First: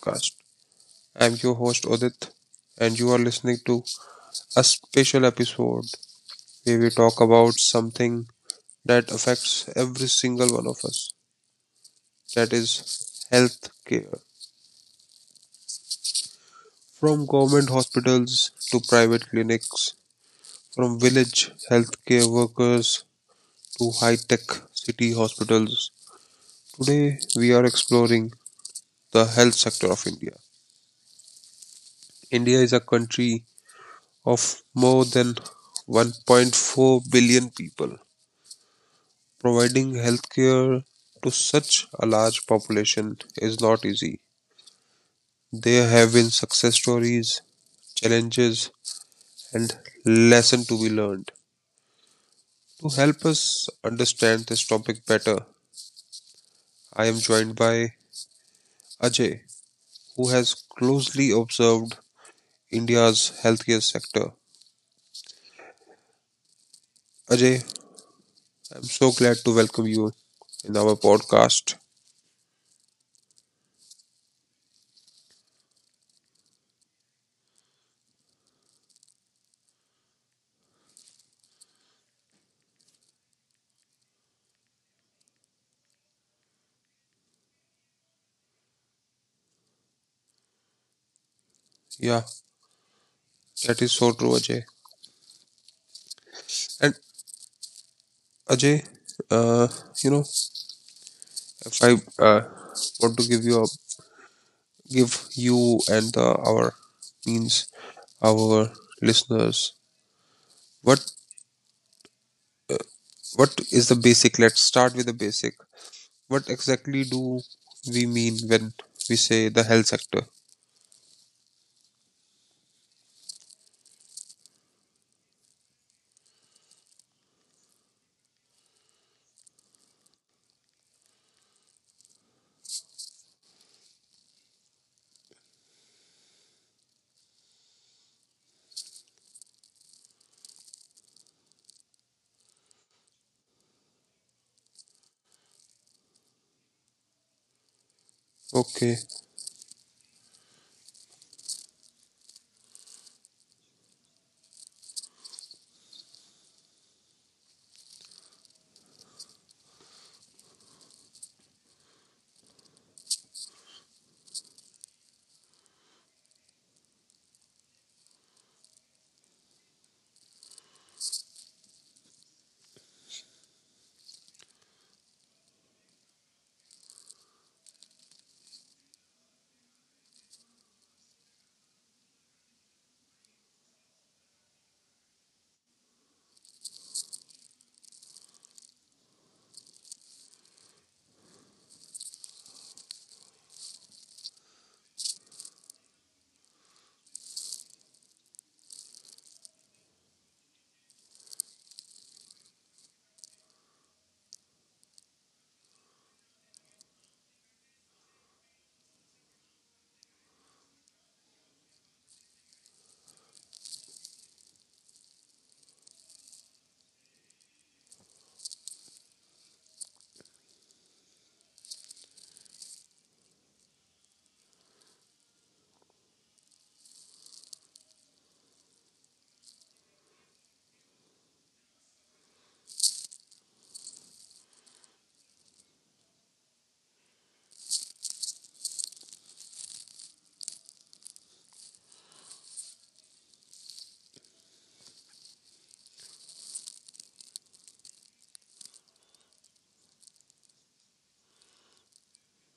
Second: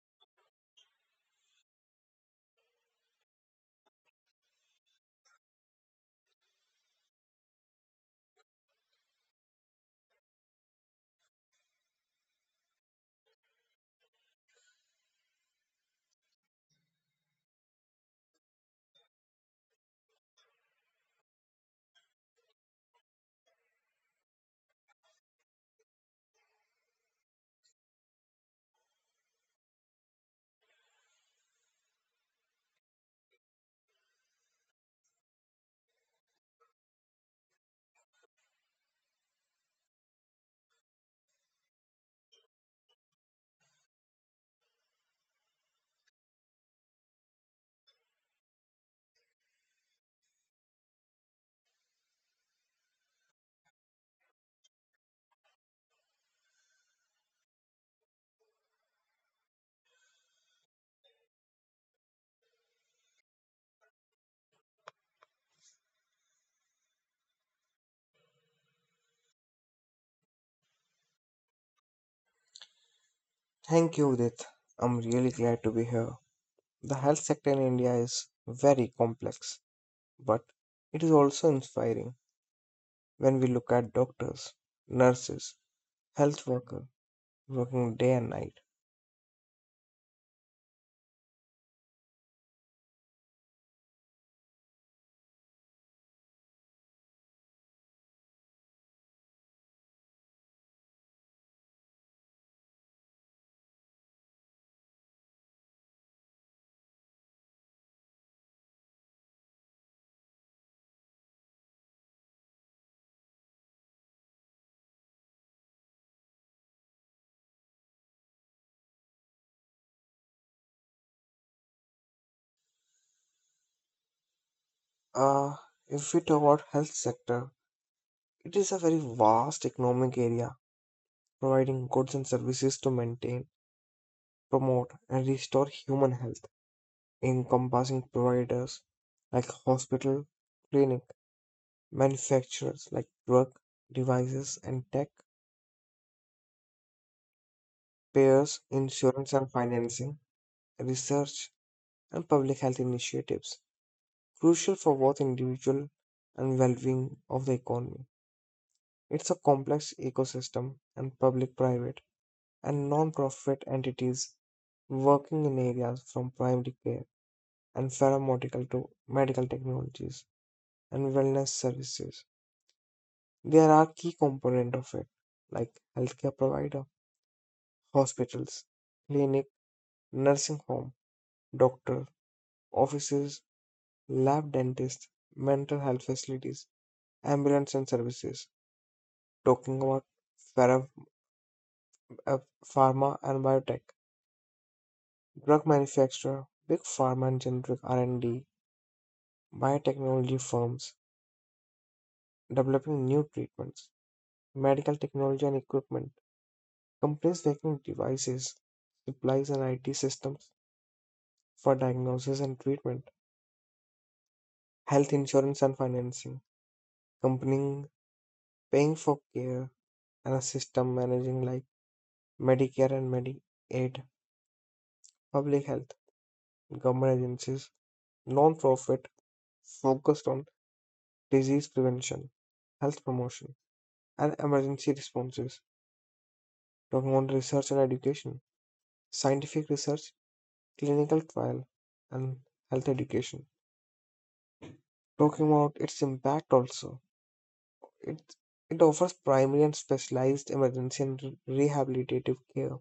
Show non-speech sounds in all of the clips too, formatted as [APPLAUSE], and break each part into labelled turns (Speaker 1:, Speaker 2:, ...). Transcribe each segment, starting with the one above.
Speaker 1: podcast. I'm your host Odit and you are listening to a special episode where we talk about something that affects every single one of us, that is health care. From government hospitals to private clinics, from village healthcare workers to high-tech city hospitals. Today we are exploring the health sector of India. India is a country of more than 1.4 billion people. Providing healthcare to such a large population is not easy. There have been success stories, challenges, and lessons to be learned. To help us understand this topic better, I am joined by Ajay, who has closely observed India's healthcare sector. Ajay, I'm so glad to welcome you in our podcast.
Speaker 2: Thank you, Udit. I'm really glad to be here. The health sector in India is very complex, but it is also inspiring when we look at doctors, nurses, health worker working day and night.
Speaker 1: Yeah, that is so true, Ajay. And Ajay, uh, you know, if I uh, want to give you and our means our listeners, what what is the basic? Let's start with the basic. What exactly do we mean when we say the health sector?
Speaker 2: Uh, if we talk about health sector, it is a very vast economic area providing goods and services to maintain, promote and restore human health, encompassing providers like hospital, clinic, manufacturers like drug devices and tech, payers,
Speaker 1: Okay,
Speaker 2: insurance and financing, research, and public health initiatives, crucial for both individual and well-being of the economy. It's a complex ecosystem, and public-private and non-profit entities working in areas from primary care and pharmaceutical to medical technologies and wellness services. There are key component of it, like healthcare provider hospitals, clinic, nursing home, doctor, offices, lab dentist, mental health facilities, ambulance and services. Talking about phara- uh, pharma and biotech, drug manufacturer, big pharma and generic R&D, biotechnology firms developing new treatments, medical technology and equipment, companies making devices, supplies and IT systems for diagnosis and treatment, health insurance and financing, companies paying for care, and a system managing like Medicare and Medicaid, public health, government agencies, non-profit focused on disease prevention, health promotion, and emergency responses. Talking on research and education, scientific research, clinical trial, and health education. Talking about its impact also, it it offers primary and specialized emergency and rehabilitative care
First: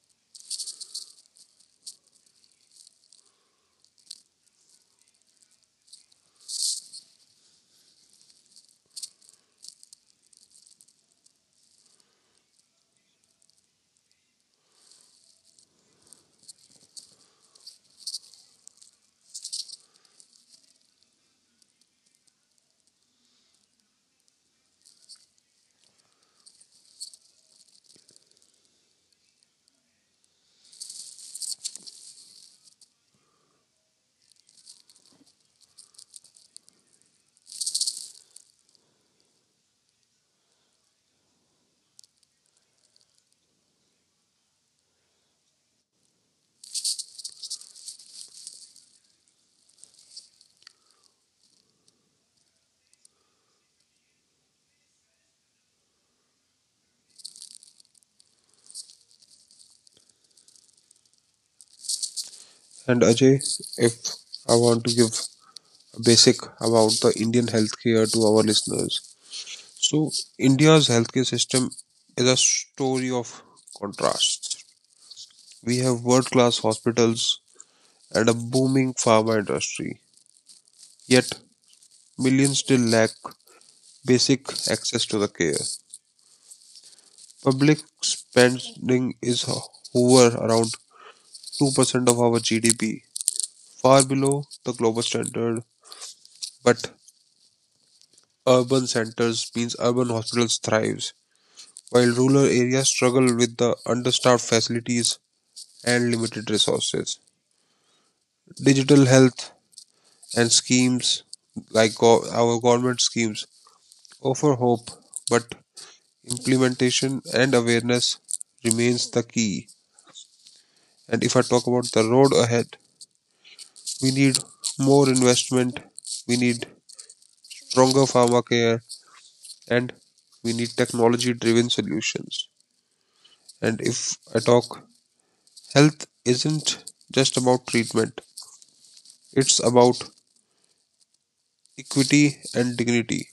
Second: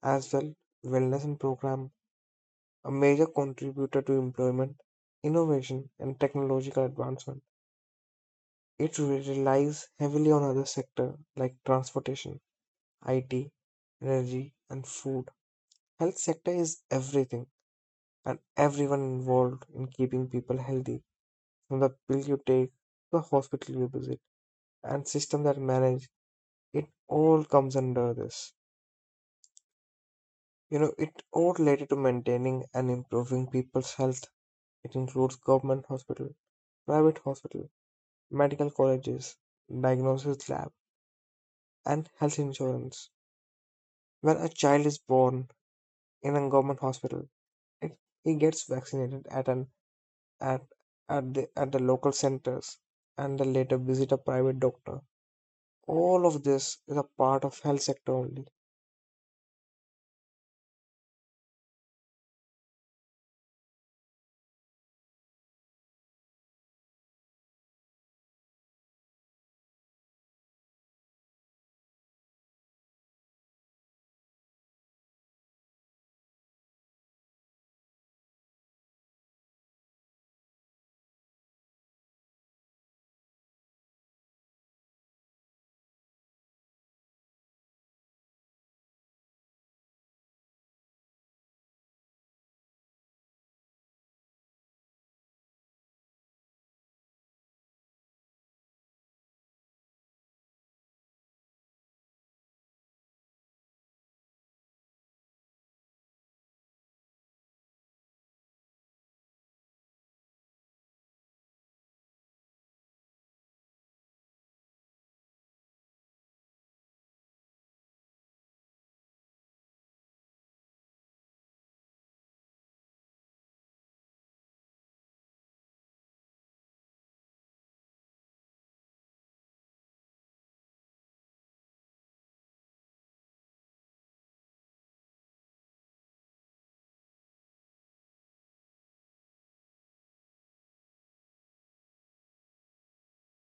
Speaker 2: as well wellness and program a major contributor to employment, innovation, and technological advancement. It relies heavily on other sectors like transportation, IT, energy, and food. Health sector is everything and everyone involved in keeping people healthy, from the pill you take to the hospital you visit and system that manage it all comes under this. You know, it all related to maintaining and improving people's health. It includes government hospital, private hospital, medical colleges, diagnosis lab, and health insurance. When a child is born in a government hospital, it, he gets vaccinated at an at at the local centers and then later visit a private doctor. All of this is a part of health sector only.
Speaker 1: and Ajay, if I want to give a basic about the Indian healthcare to our listeners, so India's healthcare system is a story of contrasts. We have world-class hospitals and a booming pharma industry. Yet, millions still lack basic access to the care. Public spending is hover around 2% of our GDP, far below the global standard, but urban centers means urban hospitals thrives, while rural areas struggle with the understaffed facilities and limited resources. Digital health and schemes like our government schemes offer hope, but implementation and awareness remains the key. And if I talk about the road ahead, we need more investment, we need stronger pharma care, and we need technology driven solutions. And if I talk, health isn't just about treatment, it's about equity and dignity.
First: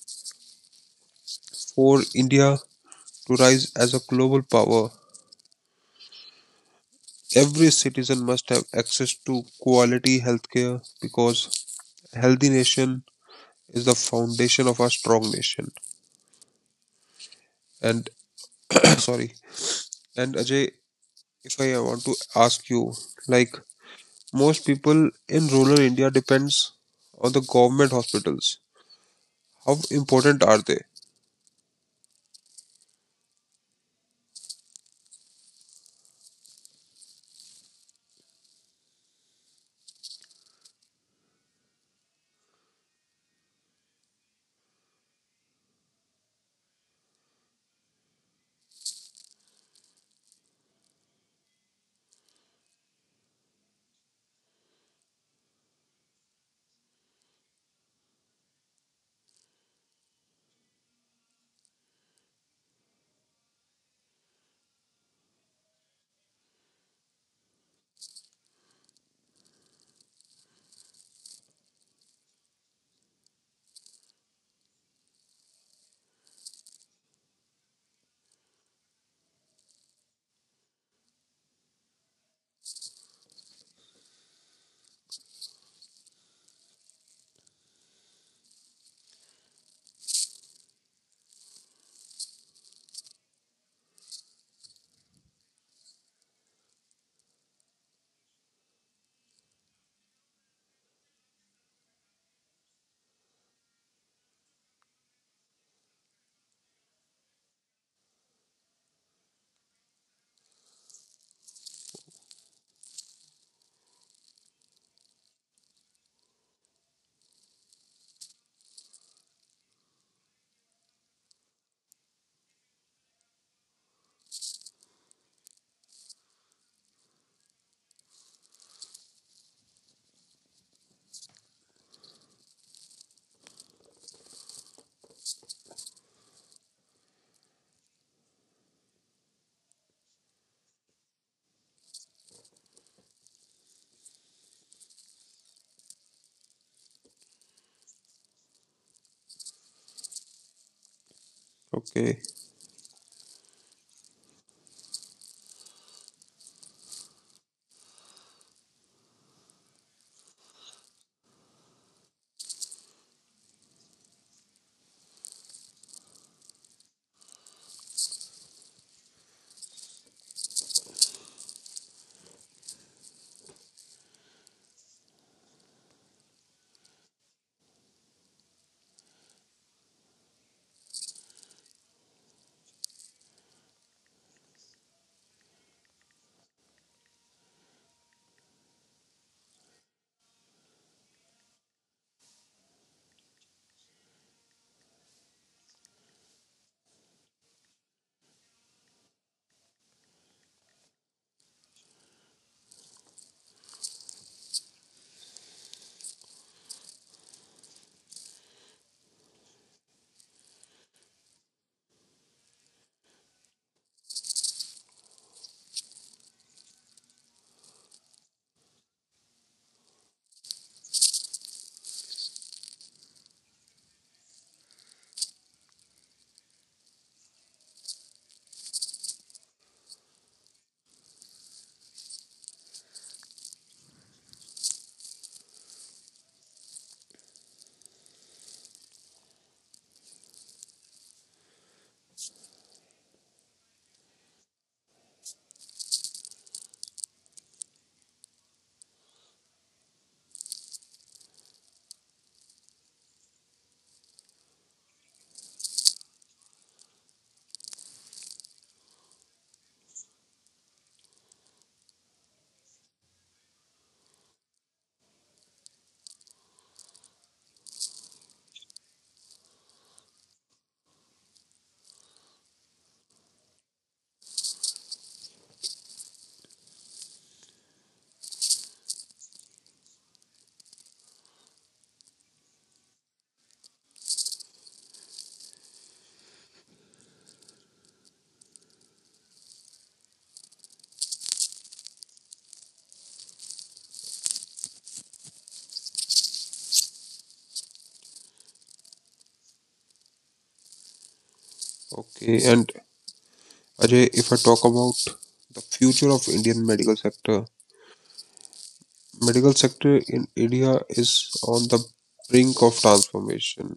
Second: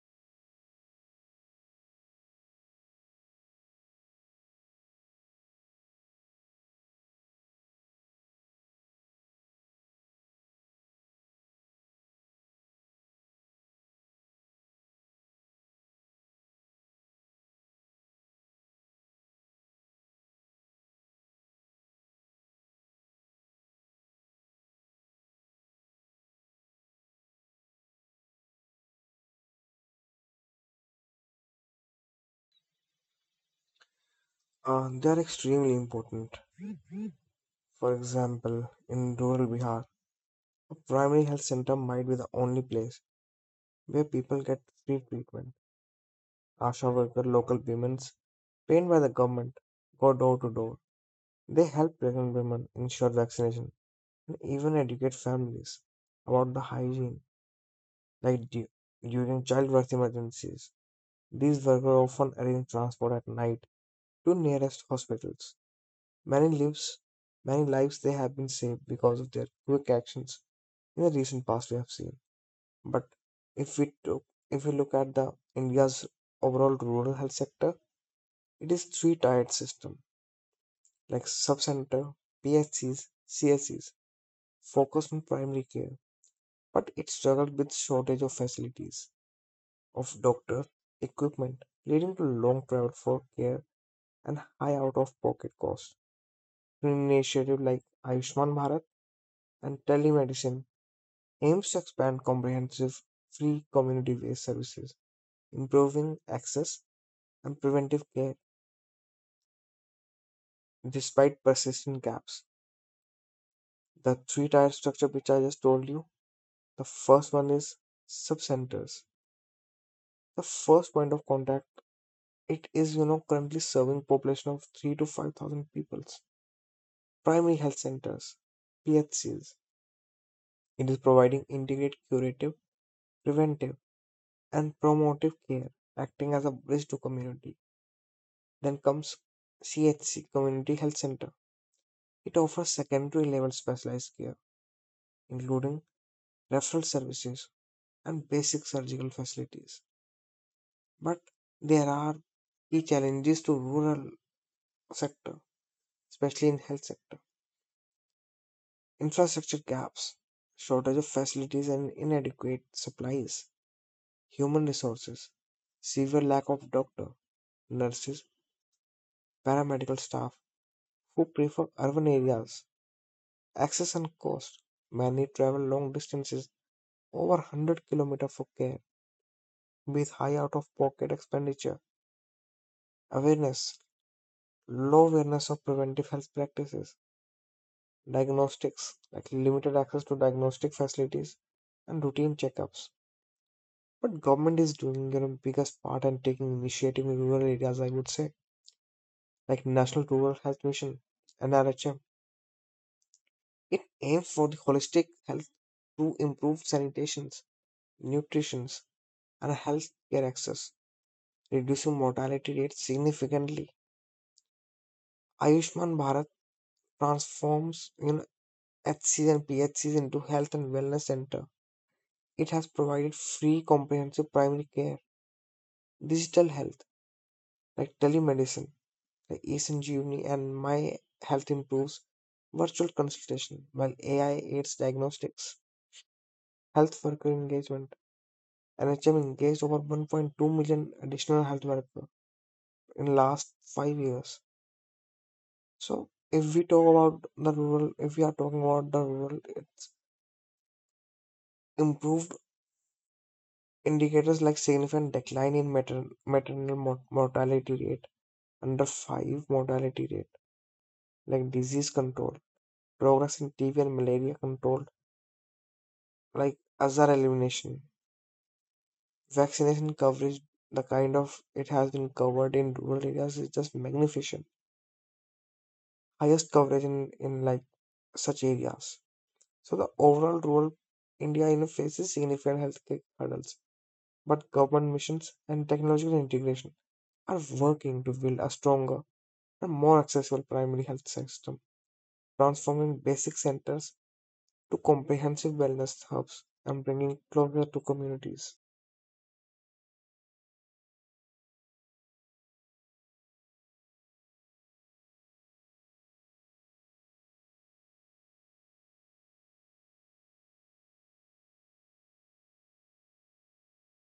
Speaker 1: For India to rise as a global power, every citizen must have access to quality healthcare because healthy nation is the foundation of a strong nation and [CLEARS THROAT] sorry. And Ajay, if I want to ask you, like most people in rural India depends on the government hospitals, how important are they?
Speaker 2: They are extremely important. For example, in rural Bihar, a primary health center might be the only place where people get free treatment. ASHA worker, local women trained by the government, go door to door. They help pregnant women ensure vaccination and even educate families about the hygiene, like du- during childbirth emergencies. These workers often arrange transport at night to nearest hospitals. Many lives, many lives they have been saved because of their quick actions in the recent past we have seen. But if we took, if we look at the India's overall rural health sector, it is three-tiered system like subcenter, PHCs, CSCs focus on primary care, but it struggled with shortage of facilities, of doctor, equipment, leading to long travel for care and high out-of-pocket costs. An initiative like Ayushman Bharat and telemedicine aims to expand comprehensive, free community-based services, improving access and preventive care despite persistent gaps. The three-tier structure which I just told you, the first one is subcenters. The first point of contact, it is, you know, currently serving population of three to five thousand peoples. Primary health centers, PHCs. It is providing integrated curative, preventive, and promotive care, acting as a bridge to community. Then comes CHC, Community Health Center. It offers secondary level specialized care, including referral services and basic surgical facilities. But there are
Speaker 1: Okay.
Speaker 2: key challenges to rural sector, especially in health sector infrastructure gaps, shortage of facilities and inadequate supplies, human resources, severe lack of doctor, nurses, paramedical staff who prefer urban areas, access and cost. Many travel long distances over 100 kilometers for care with high out of pocket expenditure. Awareness, low awareness of preventive health practices, diagnostics, like limited access to diagnostic facilities and routine checkups. But government is doing you know biggest part and taking initiative in rural areas, I would say, like National Rural Health Mission (NRHM). It aims for the holistic health to improve sanitation, nutrition, and health care access, reducing mortality rates significantly. Ayushman Bharat transforms you know HCs and PHCs into health and wellness center. It has provided free comprehensive primary care, digital health like telemedicine the eSanjeevani and My Health Improves virtual consultation, while AI aids diagnostics, health worker engagement. NHM engaged over 1.2 million additional health workers in last 5 years. So if we talk about the rural, if we are talking about the rural, it's improved indicators like significant decline in maternal mortality rate, under 5 mortality rate, like disease control, progress in TB and malaria control, like azar elimination. Vaccination coverage, the kind of it has been covered in rural areas is just magnificent. Highest coverage in like such areas. So the overall rural India you know, faces significant healthcare hurdles, but government missions and technological integration are working to build a stronger and more accessible primary health system, transforming basic centers to comprehensive wellness hubs and bringing closer to communities.
Speaker 1: Okay. And Ajay, if I talk about the future of Indian medical sector in India is on the brink of transformation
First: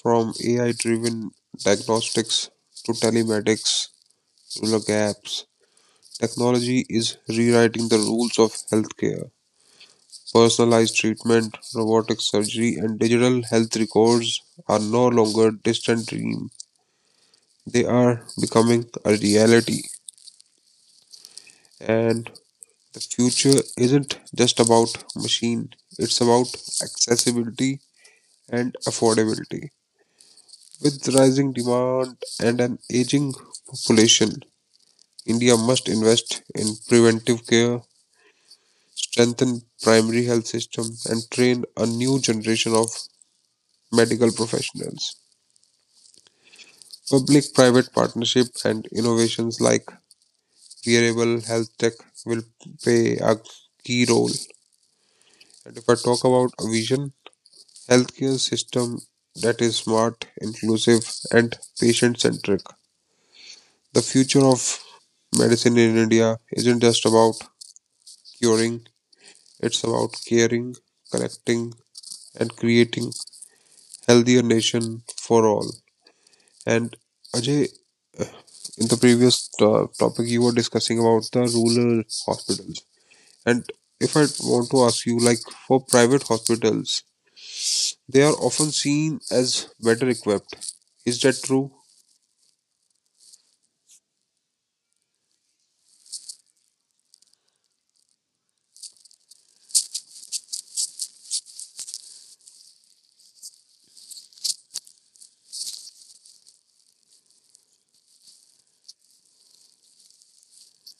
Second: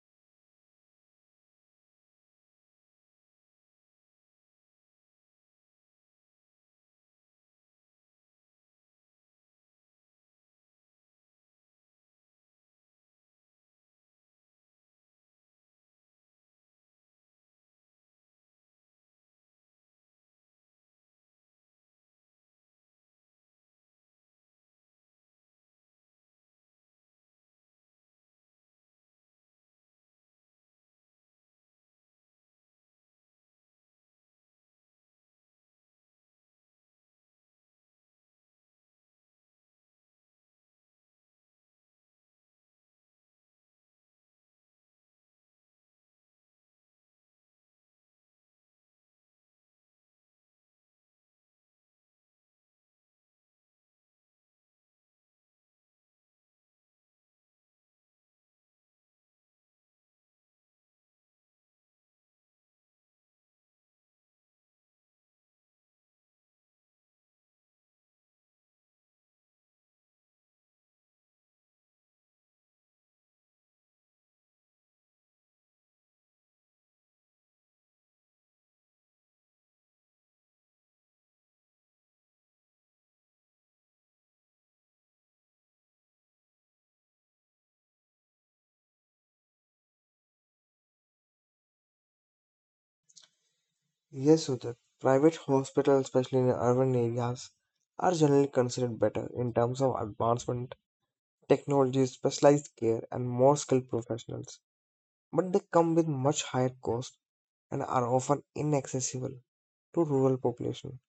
Speaker 1: from AI driven diagnostics to telemedics, rural gaps. Technology is rewriting the rules of healthcare. Personalized treatment, robotic surgery, and digital health records are no longer distant dream. They are becoming a reality. And the future isn't just about machine, it's about accessibility and affordability. With rising demand and an aging population, India must invest in preventive care, strengthen primary health system and train a new generation of medical professionals. Public-private partnership and innovations like wearable health tech will play a key role. And if I talk about a vision, healthcare system that is smart, inclusive, and patient-centric. The future of medicine in India isn't just about curing, it's about caring, connecting, and creating a healthier nation for all. And Ajay, in the previous topic, you were discussing about the rural hospitals. And if I want to ask you, like for private hospitals, they are often seen as better equipped. Is that true?
Speaker 2: Yes, Sudhir. Private hospitals, especially in urban areas, are generally considered better in terms of advancement, technology, specialized care, and more skilled professionals. But they come with much higher costs and are often inaccessible to rural population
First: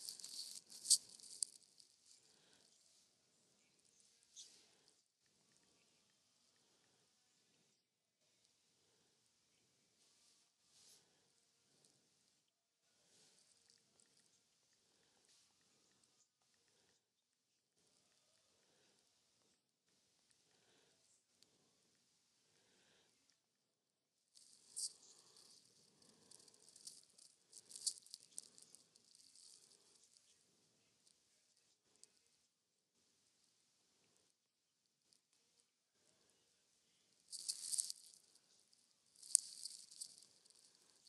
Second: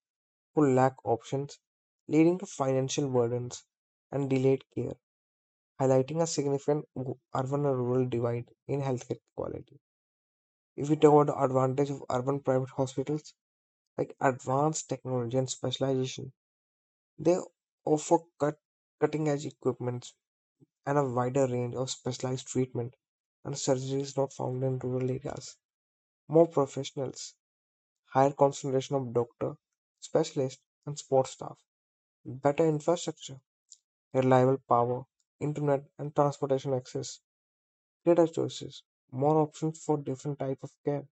Speaker 2: who lack options, leading to financial burdens and delayed care, highlighting a significant urban and rural divide in healthcare quality. If we talk about the advantage of urban private hospitals, like advanced technology and specialization. They offer cutting edge equipment and a wider range of specialized treatment and surgeries not found in rural areas. More professionals, higher concentration of doctor, specialist, and sports staff, better infrastructure, reliable power, internet and transportation access, greater choices, more options for different type of care.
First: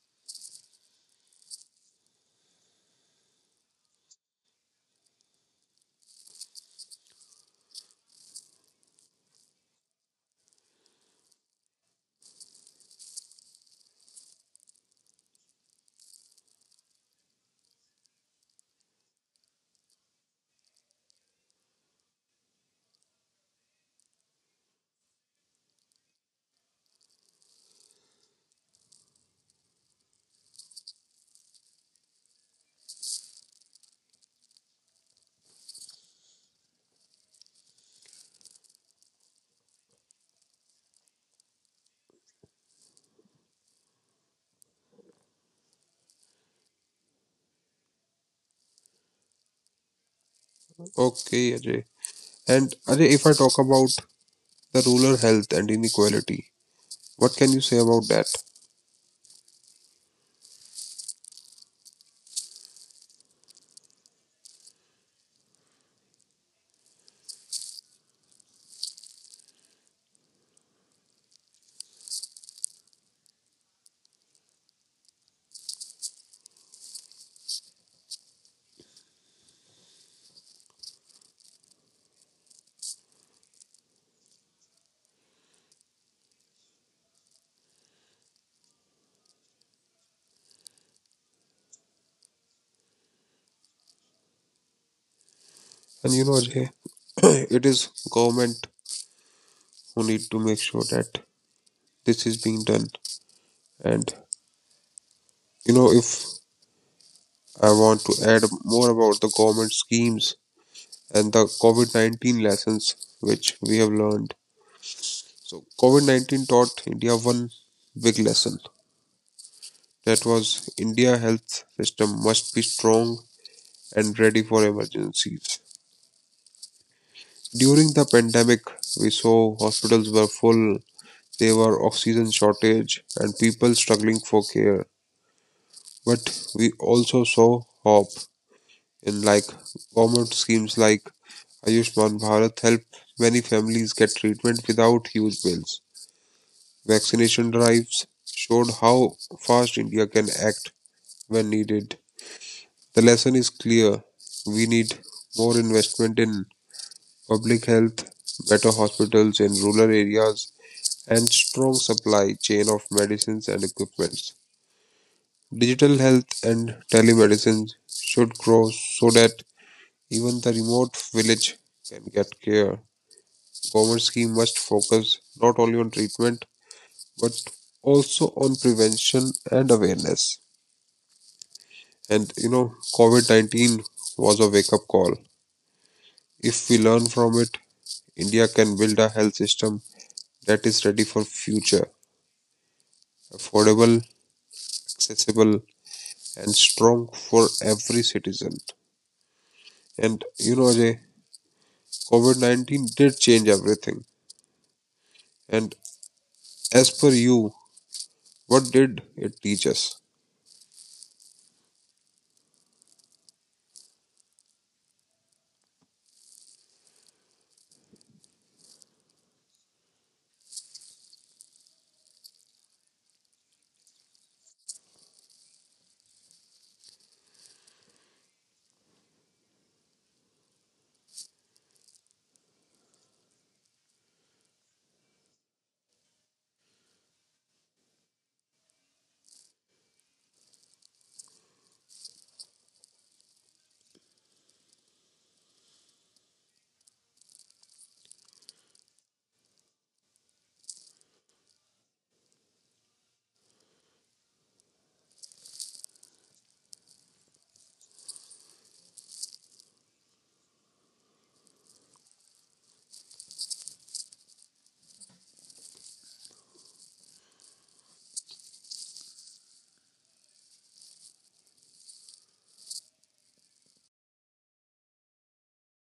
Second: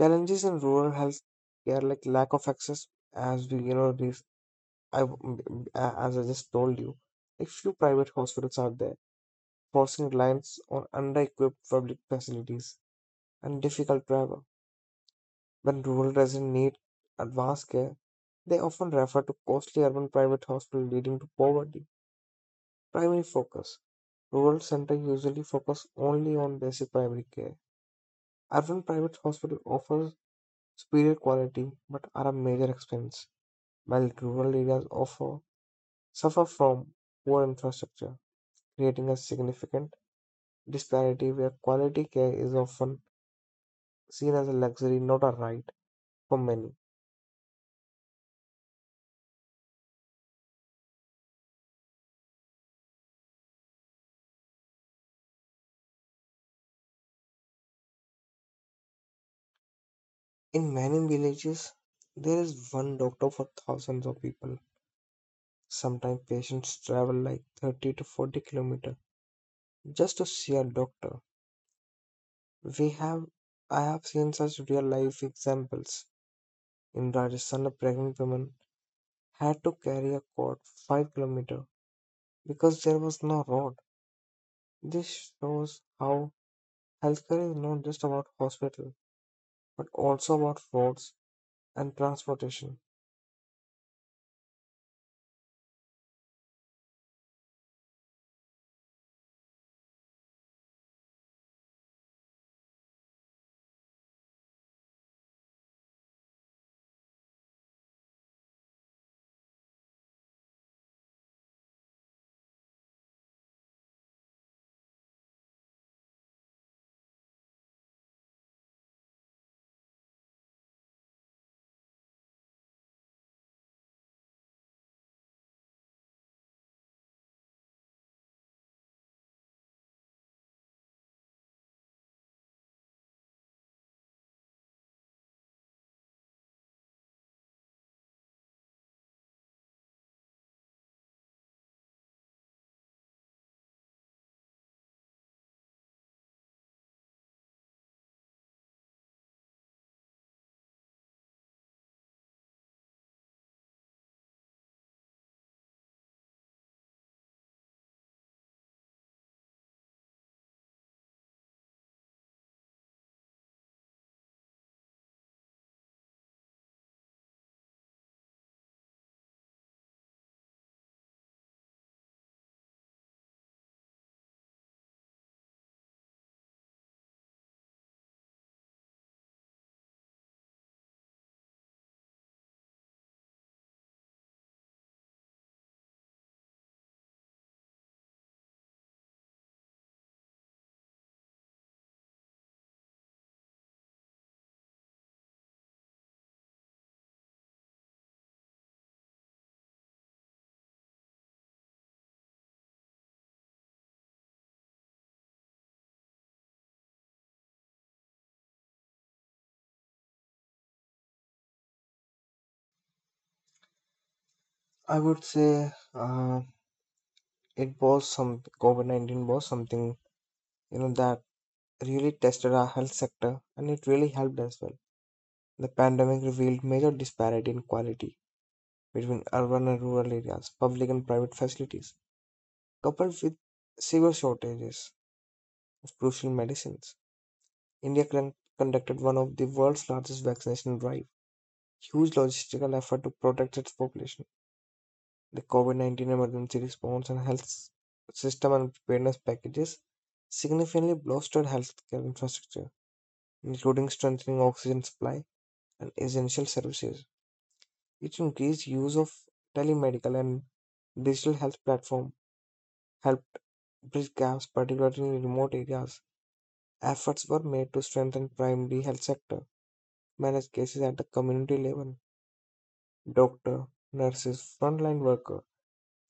Speaker 2: Challenges in rural health care like lack of access as we you know this I, w- m- a- as I just told you, a few private hospitals out there, forcing reliance on under-equipped public facilities and difficult travel. When rural residents need advanced care, they often refer to costly urban private hospitals, leading to poverty. Primary focus. Rural centers usually focus only on basic primary care. Urban private hospital offers superior quality but are a major expense, while rural areas offer suffer from poor infrastructure, creating a significant disparity where quality care is often seen as a luxury, not a right for many.
Speaker 1: Okay, Ajay. And Ajay, if I talk about the rural health and inequality, what can you say about that?
Speaker 2: In many villages, there is one doctor for thousands of people. Sometimes patients travel like 30 to 40 kilometers just to see a doctor. We have I have seen such real life examples. In Rajasthan, a pregnant woman had to carry a cot 5 kilometers because there was no road. This shows how healthcare is not just about hospital but also about roads and transportation.
Speaker 1: And you know, Ajay, [COUGHS] [CLEARS THROAT] it is government who need to make sure that this is being done. And you know, if I want to add more about the government schemes and the COVID 19 lessons which we have learned. So, COVID 19 taught India one big lesson, that was India health system must be strong and ready for emergencies. During the pandemic, we saw hospitals were full, there were oxygen shortage, and people struggling for care. But we also saw hope. In like government schemes like Ayushman Bharat help many families get treatment without huge bills. Vaccination drives showed how fast India can act when needed. The lesson is clear. We need more investment in public health, better hospitals in rural areas, and strong supply chain of medicines and equipments. Digital health and telemedicine should grow so that even the remote village can get care. Government scheme must focus not only on treatment but also on prevention and awareness. And you know, COVID 19 was a wake up call. If we learn from it, India can build a health system that is ready for future, affordable, accessible, and strong for every citizen. And you know, Ajay, COVID 19 did change everything. And as per you, what did it teach us?
Speaker 2: I would say, it was some COVID 19 was something you know that really tested our health sector and it really helped as well. The pandemic revealed major disparity in quality between urban and rural areas, public and private facilities, coupled with severe shortages of crucial medicines. India conducted one of the world's largest vaccination drive, huge logistical effort to protect its population the COVID 19 emergency response and health system and preparedness packages significantly bolstered healthcare infrastructure, including strengthening oxygen supply and essential services. Its increased use of telemedical and digital health platform helped bridge gaps, particularly in remote areas. Efforts were made to strengthen primary health sector, manage cases at the community level. Doctor, nurses, frontline worker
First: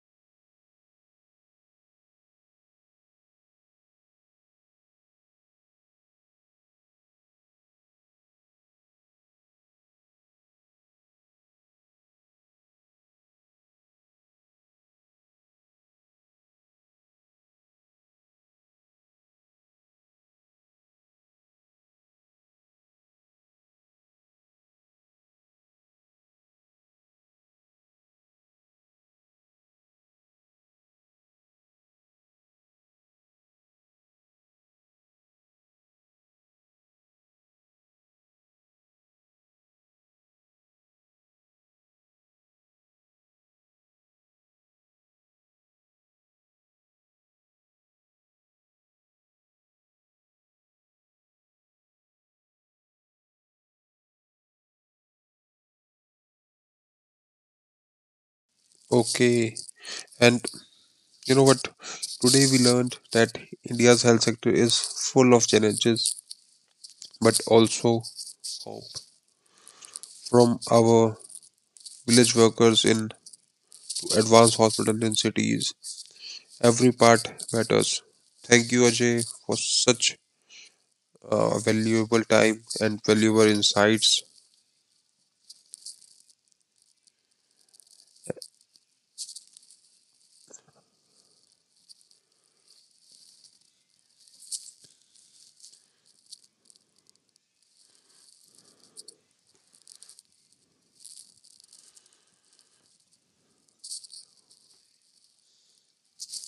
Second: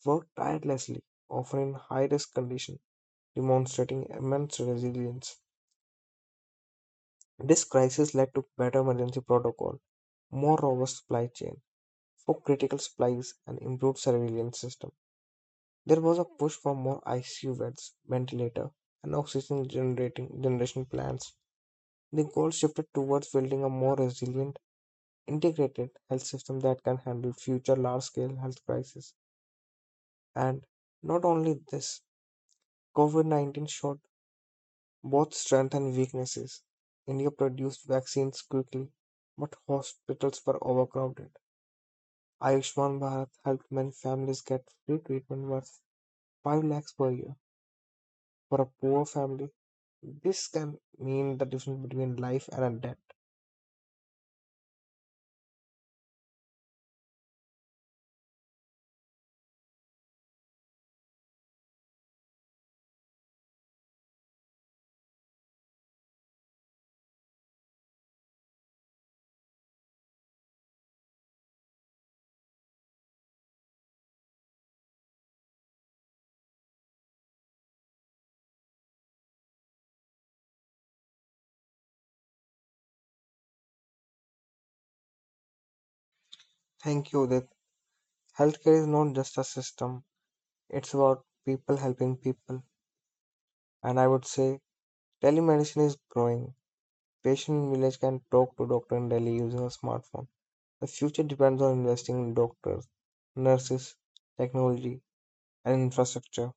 Speaker 2: worked tirelessly, often in high risk conditions demonstrating immense resilience. This crisis led to better emergency protocol, more robust supply chain for critical supplies, and improved surveillance system. There was a push for more ICU beds, ventilator, and oxygen generating generation plants. The goal shifted towards building a more resilient, integrated health system that can handle future large-scale health crises. And not only this, COVID-19 showed both strengths and weaknesses. India produced vaccines quickly, but hospitals were overcrowded. Ayushman Bharat helped many families get free treatment worth 5 lakhs per year. For a poor family, this can mean the difference between life and death.
Speaker 1: Okay. And you know what? Today we learned that India's health sector is full of challenges, but also hope. From our village workers in to advanced hospitals in cities, every part matters. Thank you, Ajay, for such valuable time and valuable insights.
Speaker 2: Thank you, Udit. Healthcare is not just a system, it's about people helping people. And I would say telemedicine is growing. Patient in village can talk to doctor in Delhi using a smartphone. The future depends on investing in doctors, nurses, technology, and infrastructure.